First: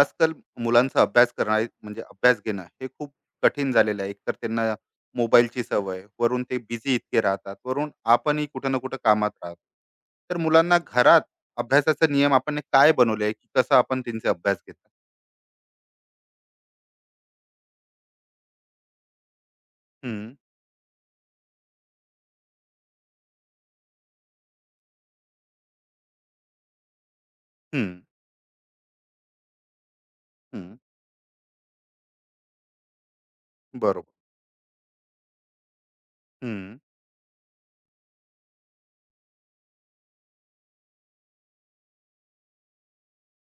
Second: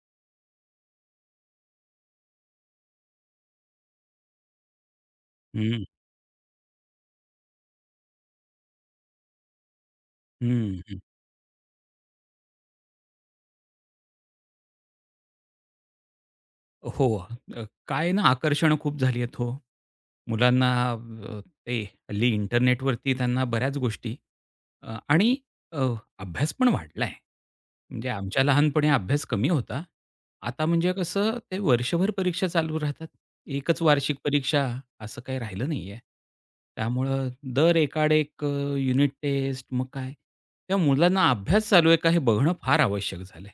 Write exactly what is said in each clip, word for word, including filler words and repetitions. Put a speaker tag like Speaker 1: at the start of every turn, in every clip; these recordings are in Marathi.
Speaker 1: आजकाल मुलांचा अभ्यास करणं म्हणजे अभ्यास घेणं हे खूप कठीण झालेलं आहे. एकतर त्यांना मोबाईलची
Speaker 2: हं,
Speaker 1: सवय, वरून ते बिझी इतके राहतात, वरून आपणही कुठं ना कुठं कामात राहतो. तर मुलांना
Speaker 2: हं, हं.
Speaker 1: घरात अभ्यासाचे नियम आपण ने काय बनवले आहे, की कसं आपण त्यांचा अभ्यास घेतात?
Speaker 2: हो. अ, काय ना आकर्षण खूप झाली आहेत हो.
Speaker 1: हं,
Speaker 2: मुलांना अ, ते हल्ली इंटरनेटवरती त्यांना बऱ्याच गोष्टी अ, आणि अ, अभ्यास पण वाढलाय.
Speaker 1: हं,
Speaker 2: म्हणजे आमच्या लहानपणी अभ्यास कमी होता. आता
Speaker 1: हं.
Speaker 2: म्हणजे कसं ते वर्षभर परीक्षा चालू राहतात. एकच
Speaker 1: बरोबर.
Speaker 2: वार्षिक परीक्षा असं काही राहिलं नाहीये.
Speaker 1: हं.
Speaker 2: त्यामुळं दर एकाआड एक युनिट टेस्ट मग काय. त्या मुलांना अभ्यास चालू आहे का हे बघणं फार आवश्यक झालंय.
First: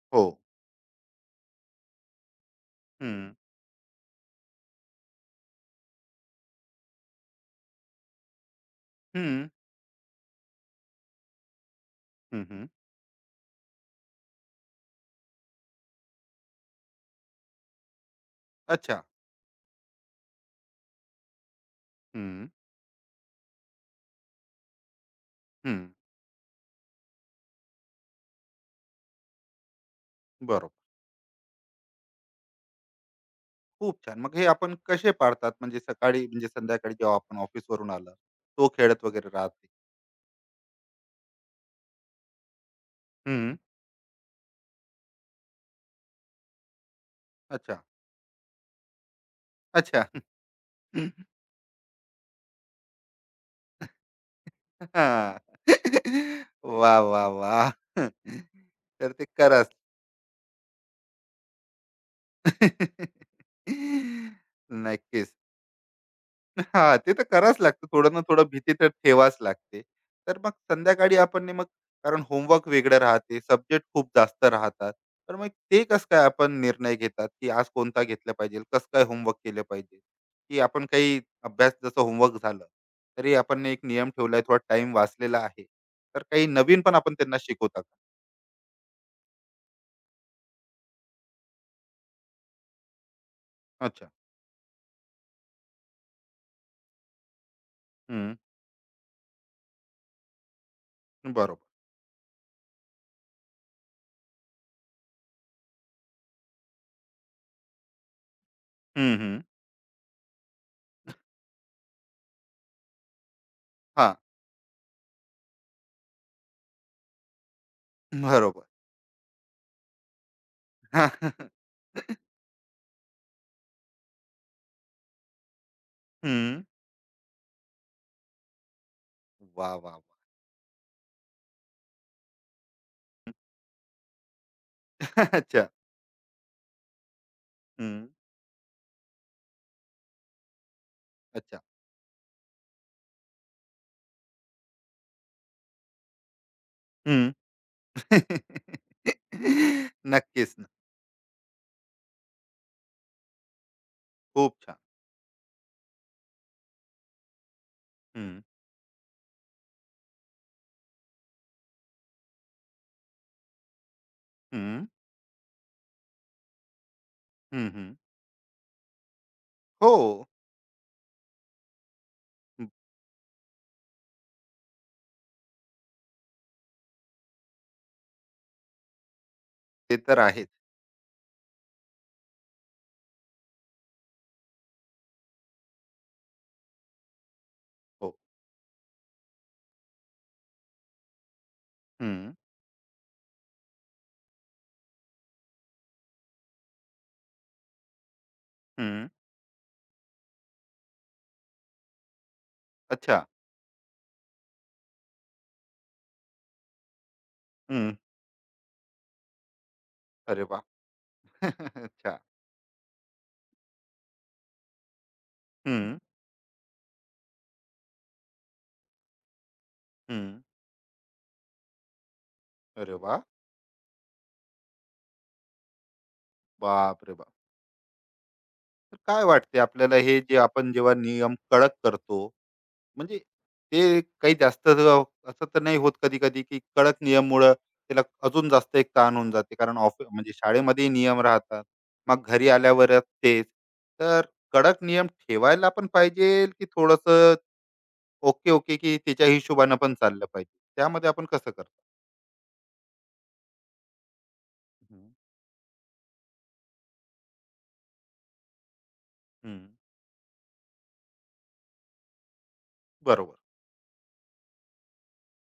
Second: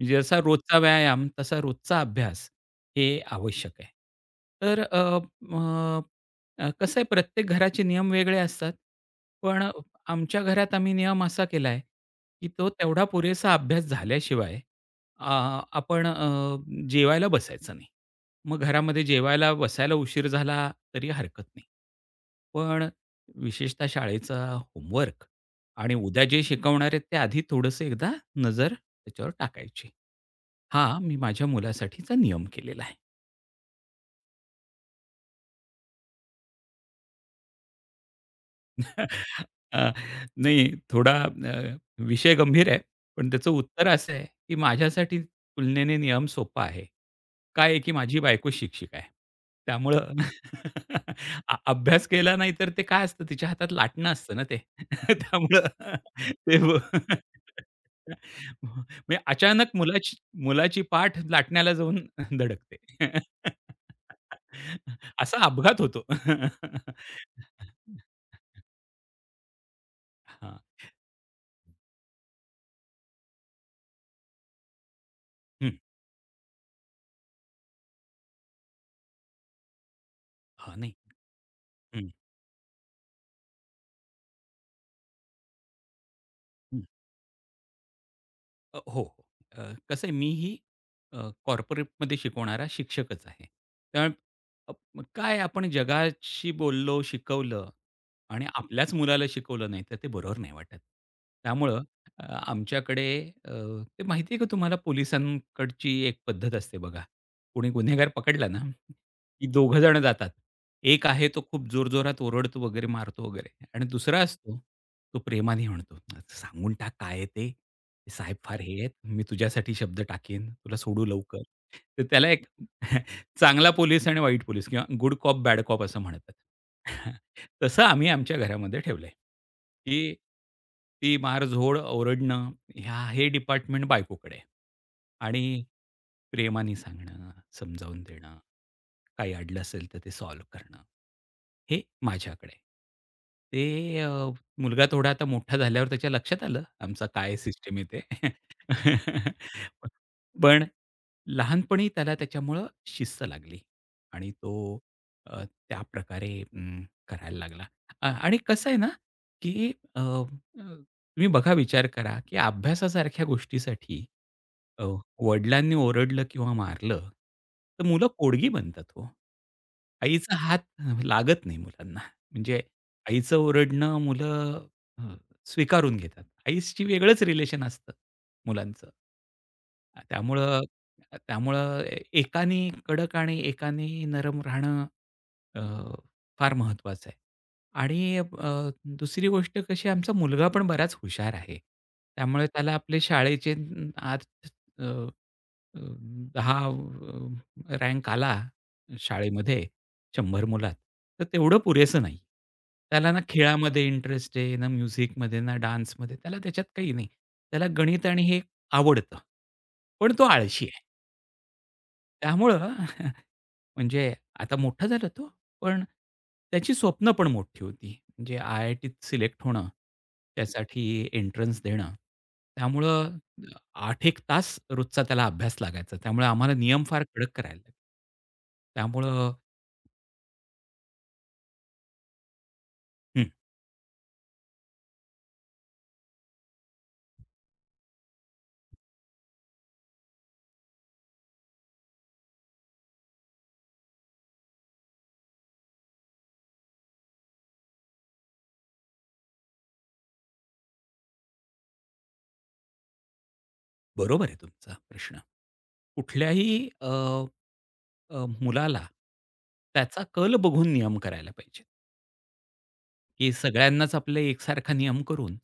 Speaker 2: म्हणजे
Speaker 1: हो.
Speaker 2: जसा रोजचा व्यायाम तसा रोजचा अभ्यास हे
Speaker 1: हं,
Speaker 2: आवश्यक आहे. तर अ, मग अ, कसं आहे प्रत्येक घराचे नियम वेगळे असतात.
Speaker 1: हं,
Speaker 2: पण आमच्या घरात आम्ही नियम असा केला आहे,
Speaker 1: हं,
Speaker 2: की
Speaker 1: हं.
Speaker 2: तो तेवढा पुरेसा अभ्यास झाल्याशिवाय आ, आपण अ, जेवायला बसायचं नाही. मग घरामध्ये
Speaker 1: अच्छा.
Speaker 2: जेवायला बसायला उशीर झाला तरी हरकत नाही.
Speaker 1: हं,
Speaker 2: पण विशेषतः शाळेचा होमवर्क
Speaker 1: हं.
Speaker 2: आणि उद्या जे शिकवणार आहेत ते आधी थोडंसं एकदा नजर त्याच्यावर टाकायची.
Speaker 1: बरोबर.
Speaker 2: हा मी माझ्या मुलासाठीचा नियम केलेला आहे.
Speaker 1: खूप छान. मग हे आपण कसे पाळतात? म्हणजे सकाळी म्हणजे संध्याकाळी जेव्हा आपण ऑफिसवरून आलं, तो खेळत वगैरे राहते.
Speaker 2: अ, नाही थोडा अ, विषय गंभीर आहे. पण त्याचं
Speaker 1: हं.
Speaker 2: उत्तर असं आहे, की माझ्यासाठी तुलनेने नियम सोपा आहे. काय आहे,
Speaker 1: अच्छा.
Speaker 2: की माझी बायको शिक्षिका आहे.
Speaker 1: अच्छा.
Speaker 2: त्यामुळं अ अभ्यास केला नाही तर ते काय असतं तिच्या हातात लाटणं असतं ना ते.
Speaker 1: हां.
Speaker 2: त्यामुळं ते ब
Speaker 1: वाह, वाह, वाह! तर
Speaker 2: म्हणजे
Speaker 1: ते करा.
Speaker 2: अचानक मुलाची मुलाची पाठ लाटण्याला जाऊन धडकते.
Speaker 1: नक्कीच.
Speaker 2: असा अपघात होतो.
Speaker 1: हां, ते तर करावंच लागतं. थोडं ना थोडं भीती तर ठेवावीच लागते. तर मग
Speaker 2: हां.
Speaker 1: संध्याकाळी आपण ने मग कारण होमवर्क वेगळं राहते, सब्जेक्ट खूप जास्त राहतात. तर मग ते कसं काय आपण निर्णय घेतात, की आज कोणता घेतला पाहिजे? कसं काय होमवर्क केलं पाहिजे? की
Speaker 2: हां,
Speaker 1: आपण
Speaker 2: नाही.
Speaker 1: काही अभ्यास जसं
Speaker 2: हं.
Speaker 1: होमवर्क झालं, तरी आपण ने एक नियम ठेवला थोडा टाईम वाचलेला आहे. तर काही नवीन
Speaker 2: हं,
Speaker 1: पण आपण त्यांना शिकवता का?
Speaker 2: अ, हो. हो. अ, कसं आहे मीही अ, कॉर्पोरेटमध्ये शिकवणारा शिक्षकच आहे.
Speaker 1: अच्छा.
Speaker 2: त्यामुळे अ, मग काय आपण जगाशी बोललो, शिकवलं
Speaker 1: हं,
Speaker 2: आणि आपल्याच मुलाला शिकवलं नाही, तर ते बरोबर नाही वाटत.
Speaker 1: बरोबर.
Speaker 2: त्यामुळं अ, आमच्याकडे अ, ते माहिती आहे का तुम्हाला पोलिसांकडची एक पद्धत असते बघा. कोणी गुन्हेगार पकडला ना,
Speaker 1: हं, हं.
Speaker 2: की दोघं जण जातात. एक आहे तो खूप जोरजोरात ओरडतो वगैरे, मारतो वगैरे आणि
Speaker 1: हां,
Speaker 2: दुसरा असतो, तो प्रेमाने म्हणतो, "आता "सांगून टाक काय आहे ते." साहेब फार
Speaker 1: बरोबर.
Speaker 2: हे आहेत. मी तुझ्यासाठी शब्द टाकेन. तुला सोडू लवकर. तर त्याला एक चांगला पोलीस आणि वाईट पोलीस किंवा गुड कॉप, बॅड कॉप असं म्हणतात.
Speaker 1: हं.
Speaker 2: तसं आम्ही आमच्या घरामध्ये ठेवलंय,
Speaker 1: वाह, वाह,
Speaker 2: की
Speaker 1: वाह!
Speaker 2: ती मारझोड, ओरडणं ह्या हे डिपार्टमेंट बायकोकडे आहे. आणि
Speaker 1: अच्छा.
Speaker 2: प्रेमाने सांगणं, समजावून
Speaker 1: हं.
Speaker 2: देणं, काही अडलं असेल तर ते सॉल्व्ह करणं,
Speaker 1: अच्छा.
Speaker 2: हे माझ्याकडे आहे. ते मुलगा थोडा आता मोठा झाल्यावर त्याच्या लक्षात आलं आमचा
Speaker 1: हं.
Speaker 2: काय सिस्टम आहे ते.
Speaker 1: नक्कीच
Speaker 2: पण
Speaker 1: ना.
Speaker 2: लहानपणी त्याला त्याच्यामुळं शिस्त लागली आणि तो
Speaker 1: खूप छान.
Speaker 2: अ, त्या प्रकारे अं, करायला लागला. अ,
Speaker 1: हं,
Speaker 2: आणि कसं आहे ना, की अ, अ, तुम्ही बघा विचार करा, की अभ्यासासारख्या गोष्टीसाठी अ,
Speaker 1: हं,
Speaker 2: वडिलांनी ओरडलं किंवा मारलं,
Speaker 1: हं,
Speaker 2: तर
Speaker 1: हं.
Speaker 2: मुलं पोडगी बनतात हो.
Speaker 1: हो,
Speaker 2: आईचा हात लागत नाही मुलांना. म्हणजे आईचं ओरडणं मुलं अ, स्वीकारून घेतात. आईशी वेगळंच रिलेशन असतं मुलांचं.
Speaker 1: ते
Speaker 2: अ,
Speaker 1: तर आहेच.
Speaker 2: त्यामुळं अ, त्यामुळं ए एकाने कडक आणि एकाने नरम राहणं अ, फार महत्त्वाचं आहे. आणि
Speaker 1: हो.
Speaker 2: अ, दुसरी गोष्ट कशी आमचा मुलगा पण बराच हुशार आहे.
Speaker 1: हं,
Speaker 2: त्यामुळे त्याला आपले शाळेचे अ, अ, अ, दहा अ, रँक आला
Speaker 1: हं.
Speaker 2: शाळेमध्ये शंभर मुलात, तर तेवढं पुरेसं नाही. त्याला ना
Speaker 1: अच्छा.
Speaker 2: खेळामध्ये इंटरेस्ट आहे, ना म्युझिकमध्ये, ना डान्समध्ये. त्याला त्याच्यात काही नाही. त्याला
Speaker 1: हं.
Speaker 2: गणित आणि हे आवडतं. पण तो
Speaker 1: अरे वाह!
Speaker 2: आळशी आहे.
Speaker 1: अच्छा.
Speaker 2: त्यामुळं म्हणजे आता मोठा झाला तो, पण
Speaker 1: हं,
Speaker 2: त्याची स्वप्न पण मोठी होती. म्हणजे आय आय टीत सिलेक्ट होणं,
Speaker 1: हं.
Speaker 2: त्यासाठी एंट्रन्स देणं.
Speaker 1: अरे
Speaker 2: त्यामुळं
Speaker 1: वाह!
Speaker 2: आठ एक तास रोजचा त्याला अभ्यास लागायचा. त्यामुळे आम्हाला नियम फार
Speaker 1: बापरे बाप!
Speaker 2: कडक करायला लागले.
Speaker 1: तर काय
Speaker 2: त्यामुळं
Speaker 1: वाटते आपल्याला हे जे आपण जेव्हा नियम कडक करतो म्हणजे
Speaker 2: हं,
Speaker 1: ते काही जास्त ज- असं तर नाही होत कधी कधी, की कडक नियममुळं त्याला अजून जास्त एक ताण होऊन जाते? कारण ऑफिस म्हणजे शाळेमध्ये नियम राहतात, मग घरी आल्यावर तेच. तर कडक नियम ठेवायला पण पाहिजे की थोडस ओके ओके की त्याच्या हिशोबानं पण चाललं पाहिजे? त्यामध्ये आपण कसं करतो?
Speaker 2: बरोबर आहे तुमचा
Speaker 1: हम्म.
Speaker 2: प्रश्न. कुठल्याही अ, अ, मुलाला
Speaker 1: हम्म,
Speaker 2: त्याचा कल बघून नियम करायला पाहिजे, की
Speaker 1: बरोबर.
Speaker 2: सगळ्यांनाच आपले एकसारखा नियम करून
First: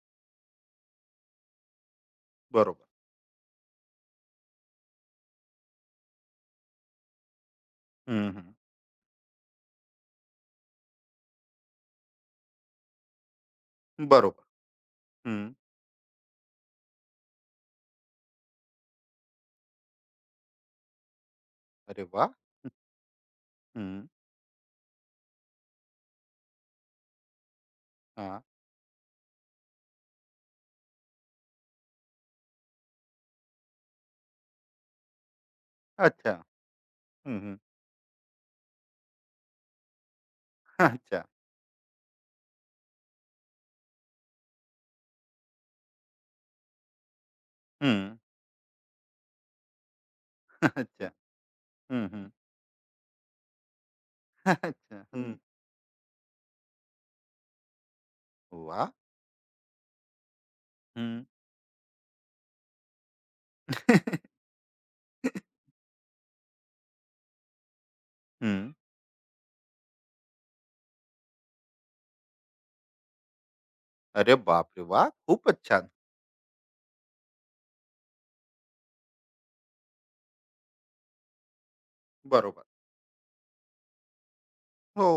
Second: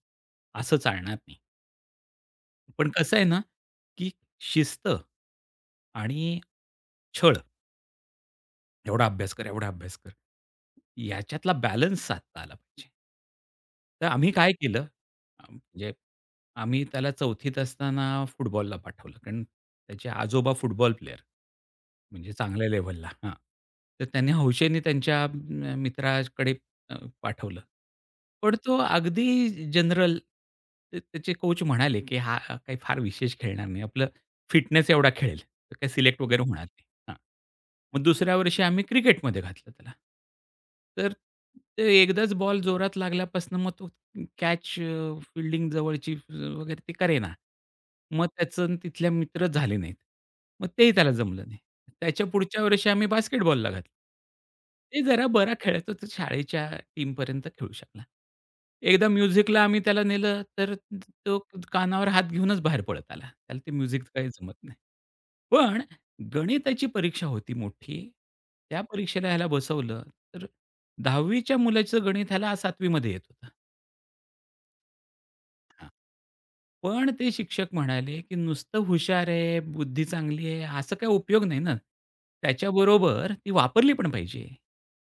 Speaker 2: असं चालणार नाही.
Speaker 1: बरोबर.
Speaker 2: पण कसं आहे ना, की शिस्त आणि छळ
Speaker 1: हम्म, हम्म,
Speaker 2: एवढा अभ्यास कर, एवढा अभ्यास कर. याच्यातला बॅलन्स साधता आला पाहिजे. तर आम्ही
Speaker 1: बरोबर.
Speaker 2: काय केलं, अ,
Speaker 1: हम्म,
Speaker 2: म्हणजे आम्ही त्याला चौथीत असताना फुटबॉलला पाठवलं. कारण त्याचे आजोबा फुटबॉल प्लेयर.
Speaker 1: अरे वा.
Speaker 2: म्हणजे चांगल्या लेव्हलला हां. तर
Speaker 1: हम्म,
Speaker 2: त्यांनी हौशेने त्यांच्या अ, मित्राकडे अ, पाठवलं.
Speaker 1: हा,
Speaker 2: पण तो अगदी जनरल त त्याचे कोच म्हणाले, की "हा काही फार विशेष खेळणार नाही. आपलं फिटनेस एवढा खेळेल. तर काही सिलेक्ट
Speaker 1: अच्छा.
Speaker 2: वगैरे होणार हां.
Speaker 1: हम्म, हम्म,
Speaker 2: मग दुसऱ्या वर्षी आम्ही क्रिकेटमध्ये घातलं त्याला. तर
Speaker 1: अच्छा.
Speaker 2: ते एकदाच बॉल जोरात लागल्यापासून मग तो कॅच अ, फील्डिंग जवळची अ, वगैरे ते करेना.
Speaker 1: हम्म,
Speaker 2: मग त्याचं अन् तिथल्या मित्रच झाले नाहीत. मग तेही त्याला
Speaker 1: अच्छा.
Speaker 2: जमलं नाही.
Speaker 1: हम्म,
Speaker 2: त्याच्या
Speaker 1: हम्म,
Speaker 2: पुढच्या वर्षी आम्ही बास्केटबॉलला घातलं. ते
Speaker 1: अच्छा.
Speaker 2: जरा बरा खेळायचा तो शाळेच्या टीमपर्यंत खेळू शकला.
Speaker 1: वा,
Speaker 2: एकदा म्युझिकला आम्ही त्याला नेलं, तर
Speaker 1: हं.
Speaker 2: तो कानावर हात घेऊनच बाहेर पळत आला. त्याला ते म्युझिक काही जमत नाही. पण गणिताची परीक्षा होती मोठी.
Speaker 1: हं.
Speaker 2: त्या परीक्षेला ह्याला बसवलं, तर दहावी च्या मुलाचं गणित ह्याला सातवी मध्ये येत होतं.
Speaker 1: अरे बापरे! वाह! खूपच
Speaker 2: हां.
Speaker 1: छान.
Speaker 2: पण ते शिक्षक म्हणाले, की "नुसतं हुशार आहे, बुद्धी चांगली आहे, असा काही उपयोग नाही ना.
Speaker 1: बरोबर.
Speaker 2: त्याच्याबरोबर ती वापरली पण पाहिजे."
Speaker 1: हो.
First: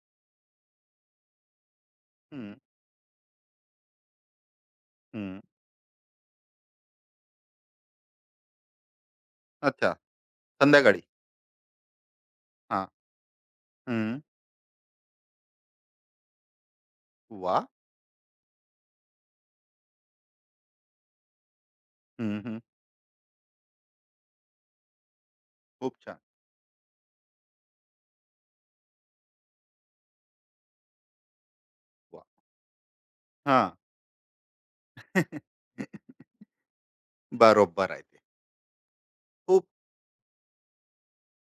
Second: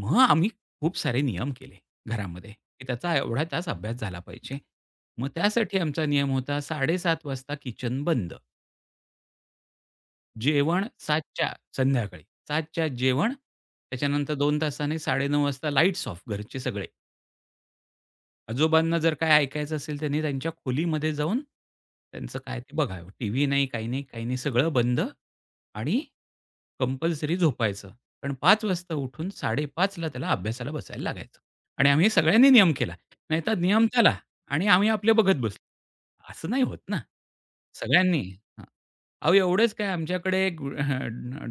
Speaker 2: मग आम्ही खूप सारे नियम केले घरामध्ये,
Speaker 1: हं,
Speaker 2: की त्याचा एवढा तास अभ्यास झाला पाहिजे. मग
Speaker 1: हं.
Speaker 2: त्यासाठी आमचा नियम होता साडेसात वाजता किचन बंद.
Speaker 1: अच्छा.
Speaker 2: जेवण
Speaker 1: संध्याकाळी.
Speaker 2: सातच्या संध्याकाळी सातच्या
Speaker 1: हां.
Speaker 2: जेवण.
Speaker 1: हं.
Speaker 2: त्याच्यानंतर दोन तासाने साडेनऊ वाजता लाईट्स ऑफ घरचे सगळे.
Speaker 1: वाह!
Speaker 2: आजोबांना जर काय ऐकायचं असेल, त्यांनी त्यांच्या खोलीमध्ये जाऊन त्यांचं
Speaker 1: हं, हं.
Speaker 2: काय ते बघावं. टीव्ही नाही, काही नाही, काही नाही. सगळं बंद
Speaker 1: खूप
Speaker 2: आणि
Speaker 1: छान.
Speaker 2: कंपल्सरी झोपायचं. पण पाच वाजता उठून साडेपाच ला त्याला अभ्यासाला बसायला लागायचं. आणि आम्ही
Speaker 1: वाह!
Speaker 2: सगळ्यांनी नियम केला. नाहीतर
Speaker 1: हां.
Speaker 2: नियम त्याला आणि आम्ही आपले बघत बसलो. असं नाही होत ना.
Speaker 1: बरोबर आहे ते.
Speaker 2: सगळ्यांनी अहो,
Speaker 1: खूप
Speaker 2: एवढंच काय आमच्याकडे एक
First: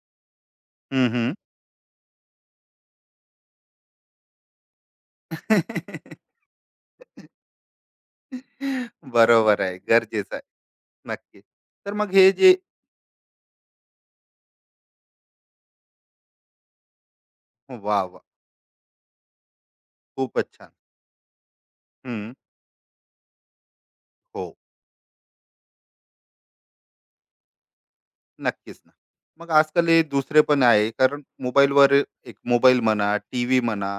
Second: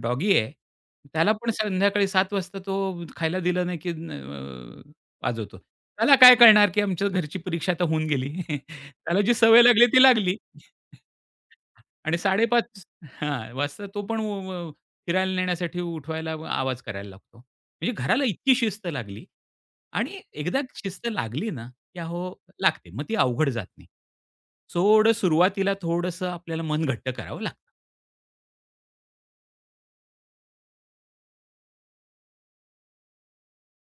Speaker 2: डॉगी आहे.
Speaker 1: हं,
Speaker 2: त्याला
Speaker 1: हं.
Speaker 2: पण संध्याकाळी सात वाजता तो खायला दिलं नाही, की अ, वाजवतो. त्याला काय कळणार, की आमच्या घरची परीक्षा आता होऊन गेली. त्याला जी सवय
Speaker 1: बरोबर आहे.
Speaker 2: लागली ती लागली.
Speaker 1: गरजेचं आहे. नक्कीच. तर मग
Speaker 2: आणि
Speaker 1: हे जे
Speaker 2: साडेपाच हां, वाजता तो पण व व फिरायला नेण्यासाठी उठवायला व आवाज करायला लागतो. म्हणजे
Speaker 1: वाह! वाह!
Speaker 2: घराला इतकी शिस्त लागली आणि
Speaker 1: खूपच
Speaker 2: एकदा
Speaker 1: छान.
Speaker 2: शिस्त लागली ना, की अहो
Speaker 1: हं.
Speaker 2: लागते. मग ती अवघड जात नाही.
Speaker 1: हो.
Speaker 2: थोडं सुरुवातीला थोडंसं आपल्याला मन घट्ट करावं लागतं.
Speaker 1: नक्कीच ना. मग आजकाल हे दुसरे पण आहे कारण मोबाईलवर एक मोबाईल म्हणा, टीव्ही म्हणा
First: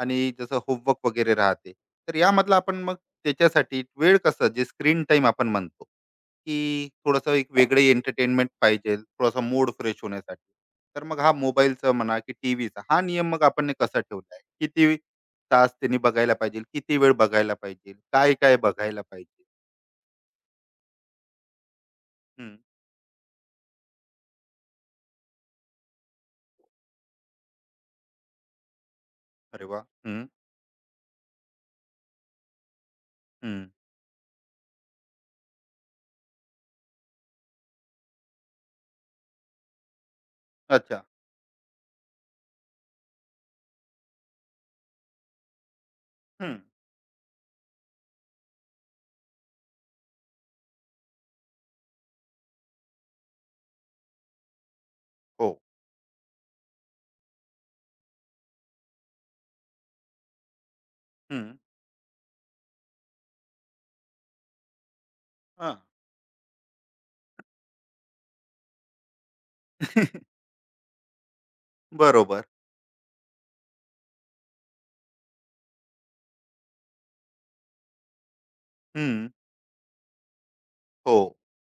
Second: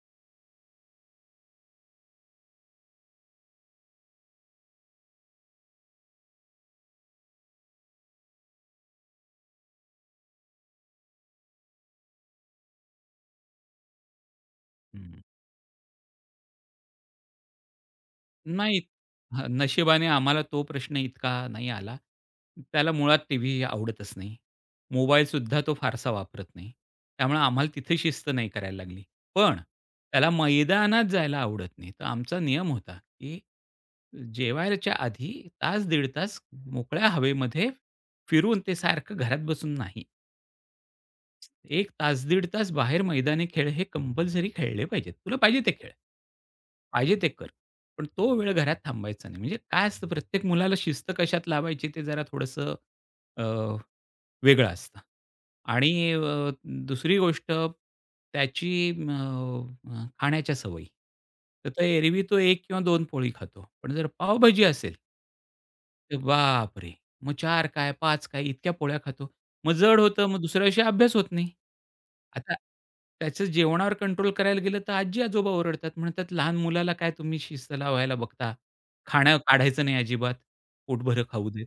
Speaker 1: आणि जसं होमवर्क वगैरे राहते. तर यामधला आपण मग त्याच्यासाठी वेळ कसं जे स्क्रीन टाईम आपण म्हणतो, की थोडंसं एक वेगळे एंटरटेनमेंट पाहिजे, थोडासा मूड फ्रेश होण्यासाठी. तर मग हा मोबाईलचा म्हणा की टीव्हीचा हा नियम मग आपण ने कसा ठेवला आहे? किती
Speaker 2: हं.
Speaker 1: तास त्यांनी बघायला पाहिजे? किती वेळ बघायला पाहिजे? काय-काय
Speaker 2: नाही.
Speaker 1: बघायला पाहिजे?
Speaker 2: हां, नशिबाने आम्हाला तो प्रश्न इतका नाही आला.
Speaker 1: हं.
Speaker 2: त्याला मुळात टीव्ही आवडतच नाही. मोबाईलसुद्धा तो फारसा वापरत नाही. त्यामुळे आम्हाला तिथे शिस्त नाही करायला लागली. पण
Speaker 1: अरे वाह! हं,
Speaker 2: त्याला मैदानात जायला आवडत नाही. तर आमचा नियम होता, की
Speaker 1: हं.
Speaker 2: जेवायच्या आधी तास, दीड तास मोकळ्या हवेमध्ये फिरून ते सारखं घरात बसून नाही.
Speaker 1: अच्छा.
Speaker 2: एक तास, दीड तास बाहेर मैदानी खेळ हे कंपल्सरी खेळले पाहिजेत. तुला पाहिजे ते खेळ.
Speaker 1: हं.
Speaker 2: पाहिजे ते कर. पण तो वेळ घरात थांबायचा नाही. म्हणजे काय असतं प्रत्येक मुलाला शिस्त कशात लावायची ते जरा थोडंसं अ, वेगळं असतं.
Speaker 1: हो.
Speaker 2: आणि अ, दुसरी गोष्ट त्याची अ, अ, खाण्याच्या सवयी. तर तो एरवी तो एक किंवा दोन पोळी खातो. पण जर पावभाजी असेल
Speaker 1: हां.
Speaker 2: तर बापरे! मग चार काय, पाच काय इतक्या पोळ्या खातो. मग जड होतं, मग दुसऱ्या दिवशी अभ्यास होत नाही.
Speaker 1: बरोबर.
Speaker 2: आता त्याचं जेवणावर कंट्रोल करायला गेलं तर आजी-आजोबा ओरडतात. म्हणतात, "लहान मुलाला काय तुम्ही शिस्त लावायला बघता?
Speaker 1: हं.
Speaker 2: खाणं काढायचं नाही अजिबात.
Speaker 1: हो.
Speaker 2: पोटभरं खाऊ देत."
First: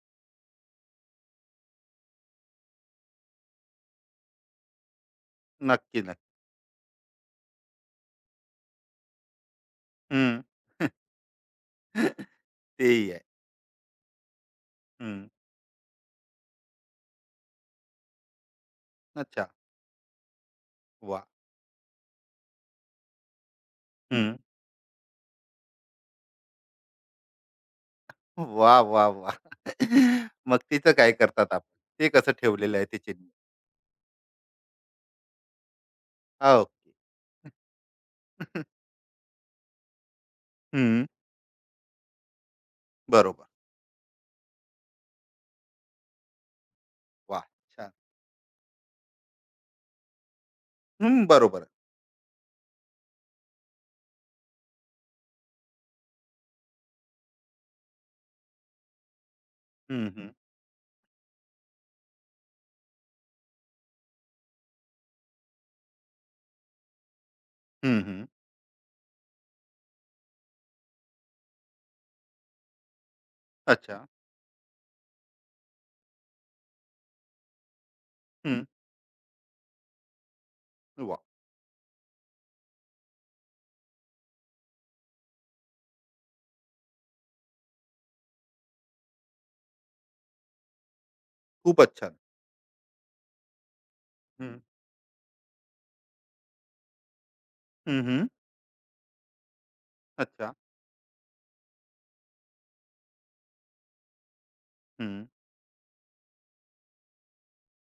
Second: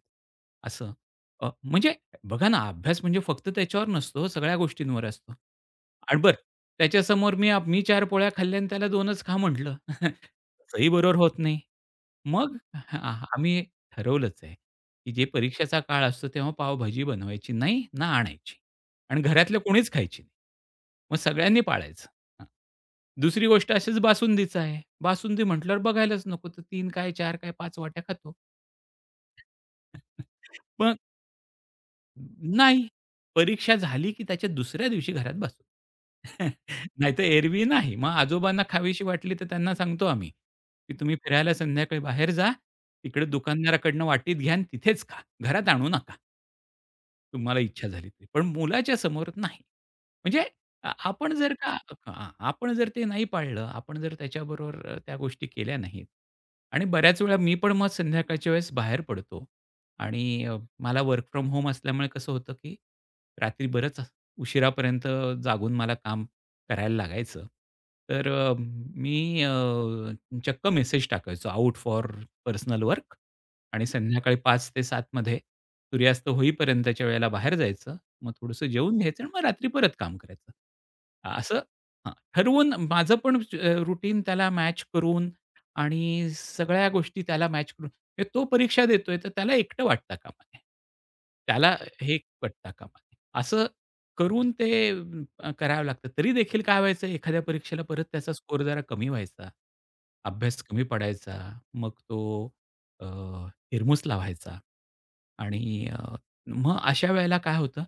Speaker 2: असं. अ, म्हणजे बघा ना, अभ्यास म्हणजे फक्त त्याच्यावर नसतो, सगळ्या गोष्टींवर असतो.
Speaker 1: नक्की,
Speaker 2: आणि
Speaker 1: नक्की.
Speaker 2: बरं त्याच्यासमोर मी आप मी चार पोळ्या खाल्ल्या आणि त्याला दोनच खा म्हटलं.
Speaker 1: हं.
Speaker 2: तसंही बरोबर होत नाही. मग
Speaker 1: तेही
Speaker 2: हां,
Speaker 1: आहे.
Speaker 2: आम्ही ठरवलंच आहे, की जे
Speaker 1: हं.
Speaker 2: परीक्षेचा काळ असतो तेव्हा पावभाजी बनवायची नाही ना आणायची. आणि
Speaker 1: अच्छा.
Speaker 2: घरातलं कोणीच खायची नाही. मग
Speaker 1: वा,
Speaker 2: सगळ्यांनी पाळायचं. हां. दुसरी गोष्ट अशीच
Speaker 1: हं.
Speaker 2: बासुंदीचं आहे. बासुंदी म्हटल्यावर बघायलाच नको. तर तीन काय, चार काय, पाच वाट्या खातो.
Speaker 1: वा, वाह, वाह! मग तिचं
Speaker 2: मग
Speaker 1: काय करतात आपण? ते कसं ठेवलेलं आहे
Speaker 2: नाही.
Speaker 1: ते चिन्ह?
Speaker 2: परीक्षा झाली की त्याच्या दुसऱ्या दिवशी घरात बसू.
Speaker 1: हां, ओके.
Speaker 2: नाहीतर एरवी नाही. मग आजोबांना खावीशी वाटली तर त्यांना सांगतो आम्ही, की
Speaker 1: हं.
Speaker 2: तुम्ही फिरायला संध्याकाळी बाहेर जा. तिकडे
Speaker 1: बरोबर.
Speaker 2: दुकानदाराकडनं वाटीत घ्या आणि तिथेच खा. घरात आणू नका.
Speaker 1: वा,
Speaker 2: तुम्हाला इच्छा
Speaker 1: छान.
Speaker 2: झाली तरी. पण मुलाच्या समोर नाही. म्हणजे आ
Speaker 1: हं,
Speaker 2: आपण जर
Speaker 1: बरोबर आहे.
Speaker 2: का हां, आपण जर ते नाही पाळलं, आपण जर त्याच्याबरोबर अ, त्या गोष्टी केल्या नाहीत आणि बऱ्याच वेळा मी पण मग संध्याकाळच्या वेळेस बाहेर पडतो
Speaker 1: हं,
Speaker 2: आणि
Speaker 1: हं.
Speaker 2: मला वर्क फ्रॉम होम असल्यामुळे कसं होतं, की रात्री बरंच उशिरापर्यंत जागून मला काम करायला लागायचं.
Speaker 1: हं, हं.
Speaker 2: तर अ, मी अ, चक्क मेसेज टाकायचो आउट फॉर पर्सनल वर्क आणि
Speaker 1: अच्छा.
Speaker 2: संध्याकाळी पाच ते सात मध्ये सूर्यास्त होईपर्यंतच्या वेळेला बाहेर जायचं. मग
Speaker 1: हं.
Speaker 2: थोडंसं जेवून घ्यायचं आणि मग रात्री परत काम करायचं.
Speaker 1: वाह!
Speaker 2: अ, असं हां, ठरवून माझं पण रुटीन त्याला मॅच करून आणि सगळ्या गोष्टी त्याला मॅच म्हणजे तो परीक्षा देतोय, तर त्याला एकटं वाटता कामा नये. त्याला
Speaker 1: खूपच छान.
Speaker 2: हे वाटता कामा नये. असं करून
Speaker 1: हं.
Speaker 2: ते अम, अ, करावं लागतं. तरी देखील काय व्हायचं एखाद्या परीक्षेला
Speaker 1: हं,
Speaker 2: परत
Speaker 1: हं.
Speaker 2: त्याचा स्कोर जरा कमी व्हायचा.
Speaker 1: अच्छा.
Speaker 2: अभ्यास कमी पडायचा. मग तो अ, हिरमुसला व्हायचा.
Speaker 1: हं.
Speaker 2: आणि अ, मग अशा वेळेला काय होतं,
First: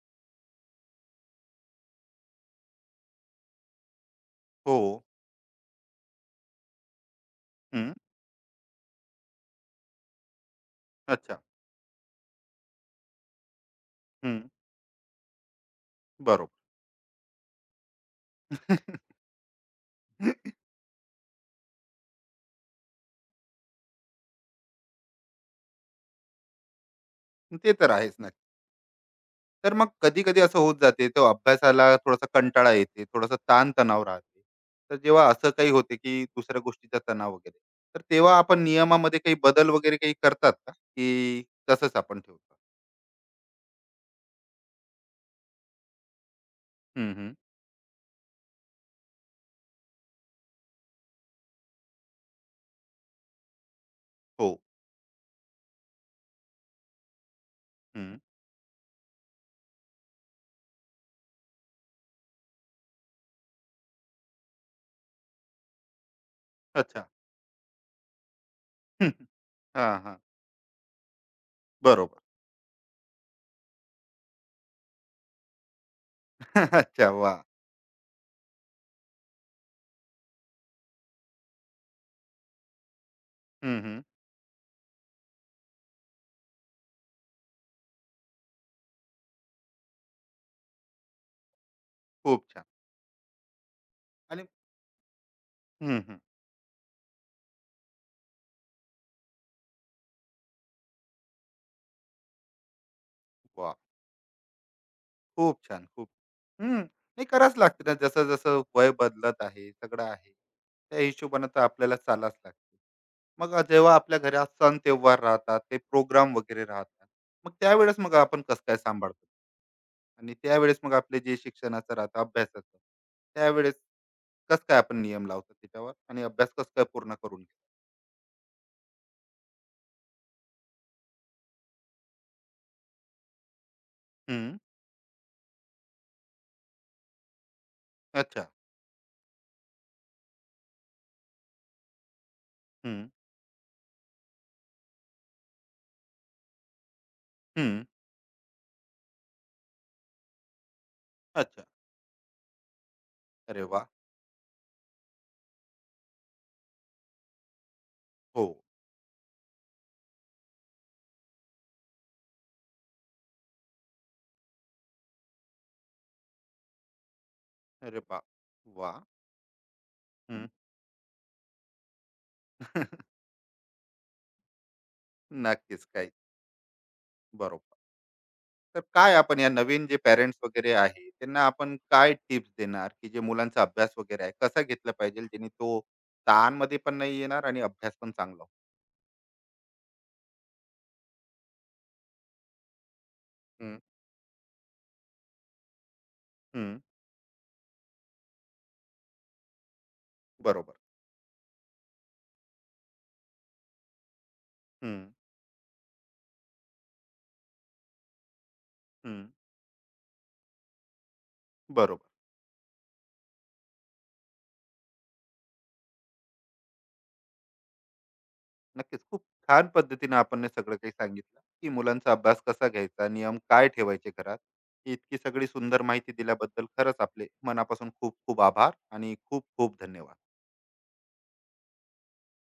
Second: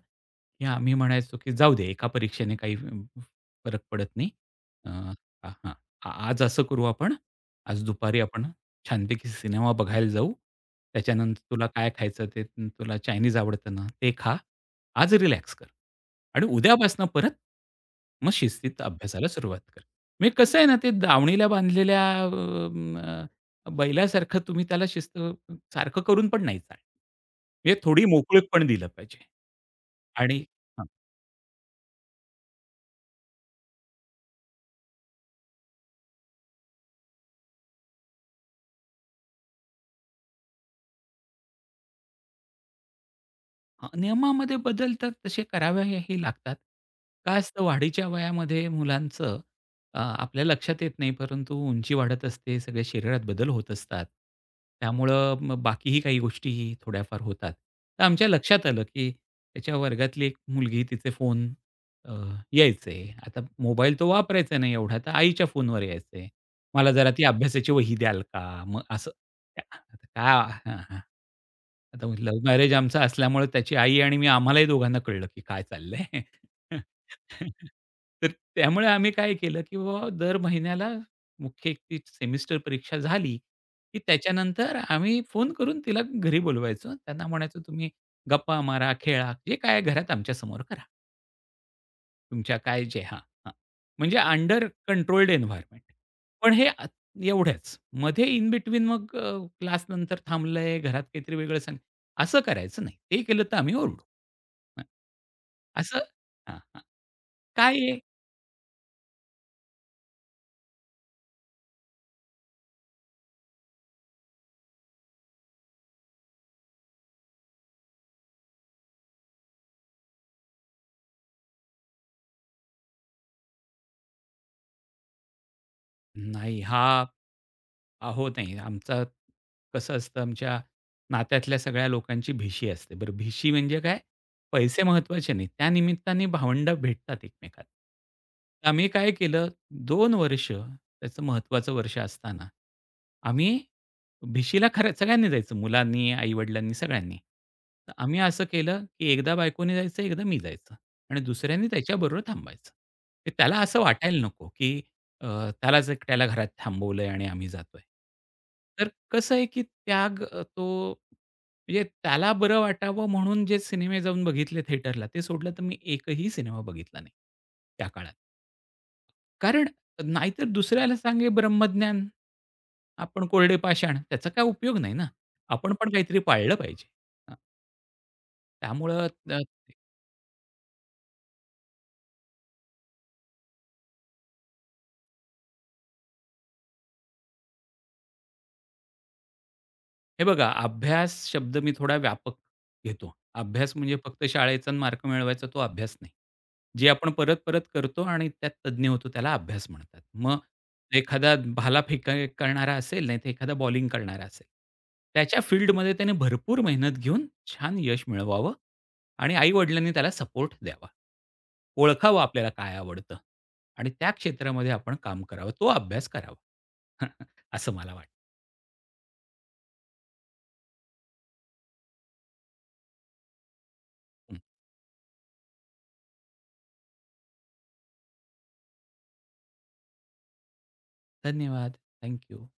Speaker 2: की आम्ही म्हणायचो, की जाऊ दे एका परीक्षेने काही फ- फरक पडत नाही.
Speaker 1: हो.
Speaker 2: अ, हां, आज असं करू आपण. आज
Speaker 1: हं.
Speaker 2: दुपारी आपण छानपैकी सिनेमा बघायला जाऊ. त्याच्यानंतर
Speaker 1: अच्छा.
Speaker 2: तुला काय खायचं ते तुला चायनीज आवडतं ना, ते खा.
Speaker 1: हं.
Speaker 2: आज रिलॅक्स कर आणि
Speaker 1: बरोबर.
Speaker 2: उद्यापासून परत मग शिस्तीत अभ्यासाला सुरुवात कर. म्हणजे कसं आहे ना, ते दावणीला बांधलेल्या अम, अ, बैलासारखं तुम्ही त्याला शिस्त सारखं करून पण नाही चालणार.
Speaker 1: ते
Speaker 2: म्हणजे
Speaker 1: तर
Speaker 2: थोडी
Speaker 1: आहेच.
Speaker 2: मोकळीक पण दिलं पाहिजे
Speaker 1: तर मग कधी-कधी
Speaker 2: आणि
Speaker 1: असं होत जाते, तो अभ्यासाला थोडासा कंटाळा येते, थोडासा ताण-तणाव राहते. तर जेव्हा असं काही होते, की दुसऱ्या गोष्टीचा तणाव वगैरे, तर तेव्हा आपण नियमामध्ये काही बदल वगैरे काही करतात का? की तसंच आपण ठेवतो?
Speaker 2: हां, नियमामध्ये बदल तर तसे करावेही लागतात.
Speaker 1: हं, हं.
Speaker 2: काय असतं वाढीच्या वयामध्ये मुलांचं अ, आपल्या लक्षात येत नाही, परंतु उंची वाढत असते, सगळ्या शरीरात बदल होत असतात.
Speaker 1: हो.
Speaker 2: त्यामुळं मग बाकीही काही गोष्टीही थोड्याफार होतात. तर
Speaker 1: हं.
Speaker 2: आमच्या लक्षात आलं, की त्याच्या वर्गातली एक मुलगी तिचे फोन अ, यायचे. आता मोबाईल तो वापरायचा नाही एवढा, तर आईच्या फोनवर यायचे. मला
Speaker 1: अच्छा.
Speaker 2: जरा ती अभ्यासाची वही द्याल का? मग
Speaker 1: हं,
Speaker 2: असं
Speaker 1: हं.
Speaker 2: आता
Speaker 1: हां, हां.
Speaker 2: काय हां, हां. आता
Speaker 1: बरोबर.
Speaker 2: लव्ह मॅरेज आमचं असल्यामुळे त्याची आई आणि मी आम्हालाही दोघांना कळलं, की काय चाललंय.
Speaker 1: अच्छा. वाह!
Speaker 2: तर त्यामुळे आम्ही काय केलं, की बाबा दर महिन्याला मुख्य एक ती सेमिस्टर परीक्षा झाली,
Speaker 1: हं,
Speaker 2: की
Speaker 1: हं.
Speaker 2: त्याच्यानंतर आम्ही फोन करून तिला घरी बोलवायचो. त्यांना म्हणायचो, "तुम्ही गप्पा मारा, खेळा, जे काय घरात आमच्यासमोर करा."
Speaker 1: खूप
Speaker 2: तुमच्या
Speaker 1: छान.
Speaker 2: काय जे हां, हां. म्हणजे
Speaker 1: आणि
Speaker 2: अंडर कंट्रोल्ड एन्व्हायर्नमेंट.
Speaker 1: हं, हं.
Speaker 2: पण हे अ, एवढंच. मध्ये इन बिटवीन मग क्लास नंतर थांबलंय, घरात काहीतरी वेगळं सांग असं करायचं नाही. ते केलं तर आम्ही
Speaker 1: वाह!
Speaker 2: ओरडू. हं,
Speaker 1: खूप छान,
Speaker 2: असं
Speaker 1: खूप
Speaker 2: हां,
Speaker 1: हं.
Speaker 2: हां.
Speaker 1: नाही करावंच
Speaker 2: काय
Speaker 1: लागते ना,
Speaker 2: आहे?
Speaker 1: जसं-जसं वय बदलत आहे, सगळं आहे. त्या हिशोबानं तर आपल्याला चालाच लागते. मग अ, जेव्हा आपल्या घरात सण तेव्हार राहतात, ते प्रोग्राम वगैरे राहतात. मग त्यावेळेस मग आपण कसं काय सांभाळतो? आणि त्यावेळेस मग आपले जे शिक्षणाचं राहतं, अभ्यासाचं, त्यावेळेस कसं काय आपण नियम लावतो त्याच्यावर आणि अभ्यास
Speaker 2: नाही
Speaker 1: कसं काय
Speaker 2: हा
Speaker 1: पूर्ण करून घेतो?
Speaker 2: अहो, नाही. आमचं कसं असतं, आमच्या नात्यातल्या सगळ्या लोकांची भेशी असते. बरं, भेशी म्हणजे काय?
Speaker 1: हं.
Speaker 2: पैसे महत्त्वाचे नाहीत. त्या निमित्ताने भावंडं भेटतात एकमेकांना.
Speaker 1: अच्छा.
Speaker 2: तर आम्ही काय केलं, दोन वर्ष त्याचं महत्त्वाचं वर्ष असताना,
Speaker 1: हं,
Speaker 2: आम्ही भेशीला खरं सगळ्यांनी जायचं. मुलांनी, आई सगळ्यांनी.
Speaker 1: हं.
Speaker 2: तर आम्ही असं केलं, की एकदा बायकोने जायचं, एकदा मी जायचं आणि दुसऱ्यानी
Speaker 1: अच्छा.
Speaker 2: त्याच्याबरोबर थांबायचं. की त्याला
Speaker 1: अरे
Speaker 2: असं
Speaker 1: वाह!
Speaker 2: वाटायला नको, की अ, त्यालाच एकट्याला घरात थांबवलंय आणि आम्ही जातोय.
Speaker 1: हो.
Speaker 2: तर कसं आहे, की त्याग अ, तो म्हणजे त्याला बरं वाटावं म्हणून जे सिनेमे जाऊन बघितले थिएटरला, ते सोडलं तर मी एकही सिनेमा बघितला नाही त्या
Speaker 1: अरे
Speaker 2: काळात.
Speaker 1: वाह! वाह!
Speaker 2: कारण नाहीतर
Speaker 1: हं.
Speaker 2: दुसऱ्याला सांगे ब्रह्मज्ञान, आपण कोरडे पाषाण, त्याचा काय उपयोग नाही ना. आपण
Speaker 1: नक्कीच.
Speaker 2: पण
Speaker 1: काही
Speaker 2: काहीतरी पाळलं पाहिजे. हां,
Speaker 1: बरोबर. तर
Speaker 2: त्यामुळं
Speaker 1: काय
Speaker 2: अ,
Speaker 1: आपण या नवीन जे पेरेंट्स वगैरे आहे त्यांना आपण काय टिप्स देणार की जे मुलांचा अभ्यास वगैरे आहे कसा घेतला पाहिजे जेणे तो ताणमध्ये पण नाही येणार आणि अभ्यास पण चांगला होईल?
Speaker 2: हे बघा अभ्यास शब्द मी थोडा व्यापक घेतो. अभ्यास
Speaker 1: हम्म,
Speaker 2: म्हणजे फक्त शाळेचा अन् मार्क मिळवायचा तो अभ्यास नाही.
Speaker 1: हम्म,
Speaker 2: जे आपण परत-परत करतो आणि त्यात तज्ञ होतो त्याला अभ्यास म्हणतात. मग
Speaker 1: बरोबर.
Speaker 2: एखादा भालाफेका करणारा असेल, नाहीतर एखादा बॉलिंग करणारा असेल,
Speaker 1: हम्म,
Speaker 2: त्याच्या फील्डमध्ये त्याने भरपूर मेहनत घेऊन छान यश मिळवावं
Speaker 1: हम्म,
Speaker 2: आणि आई त्याला सपोर्ट द्यावा.
Speaker 1: बरोबर.
Speaker 2: ओळखावं आपल्याला काय आवडतं आणि त्या क्षेत्रामध्ये आपण काम करावं. तो अभ्यास करावा. असं मला वाटतं.
Speaker 1: नक्कीच. खूप छान पद्धतीने आपण हे सगळं काही सांगितलं, की मुलांचा अभ्यास कसा घ्यायचा, नियम काय ठेवायचे
Speaker 2: हं.
Speaker 1: घरात. ही इतकी सगळी सुंदर माहिती दिल्याबद्दल खरंच आपले मनापासून खूप खूप आभार आणि खूप खूप धन्यवाद.
Speaker 2: धन्यवाद. थँक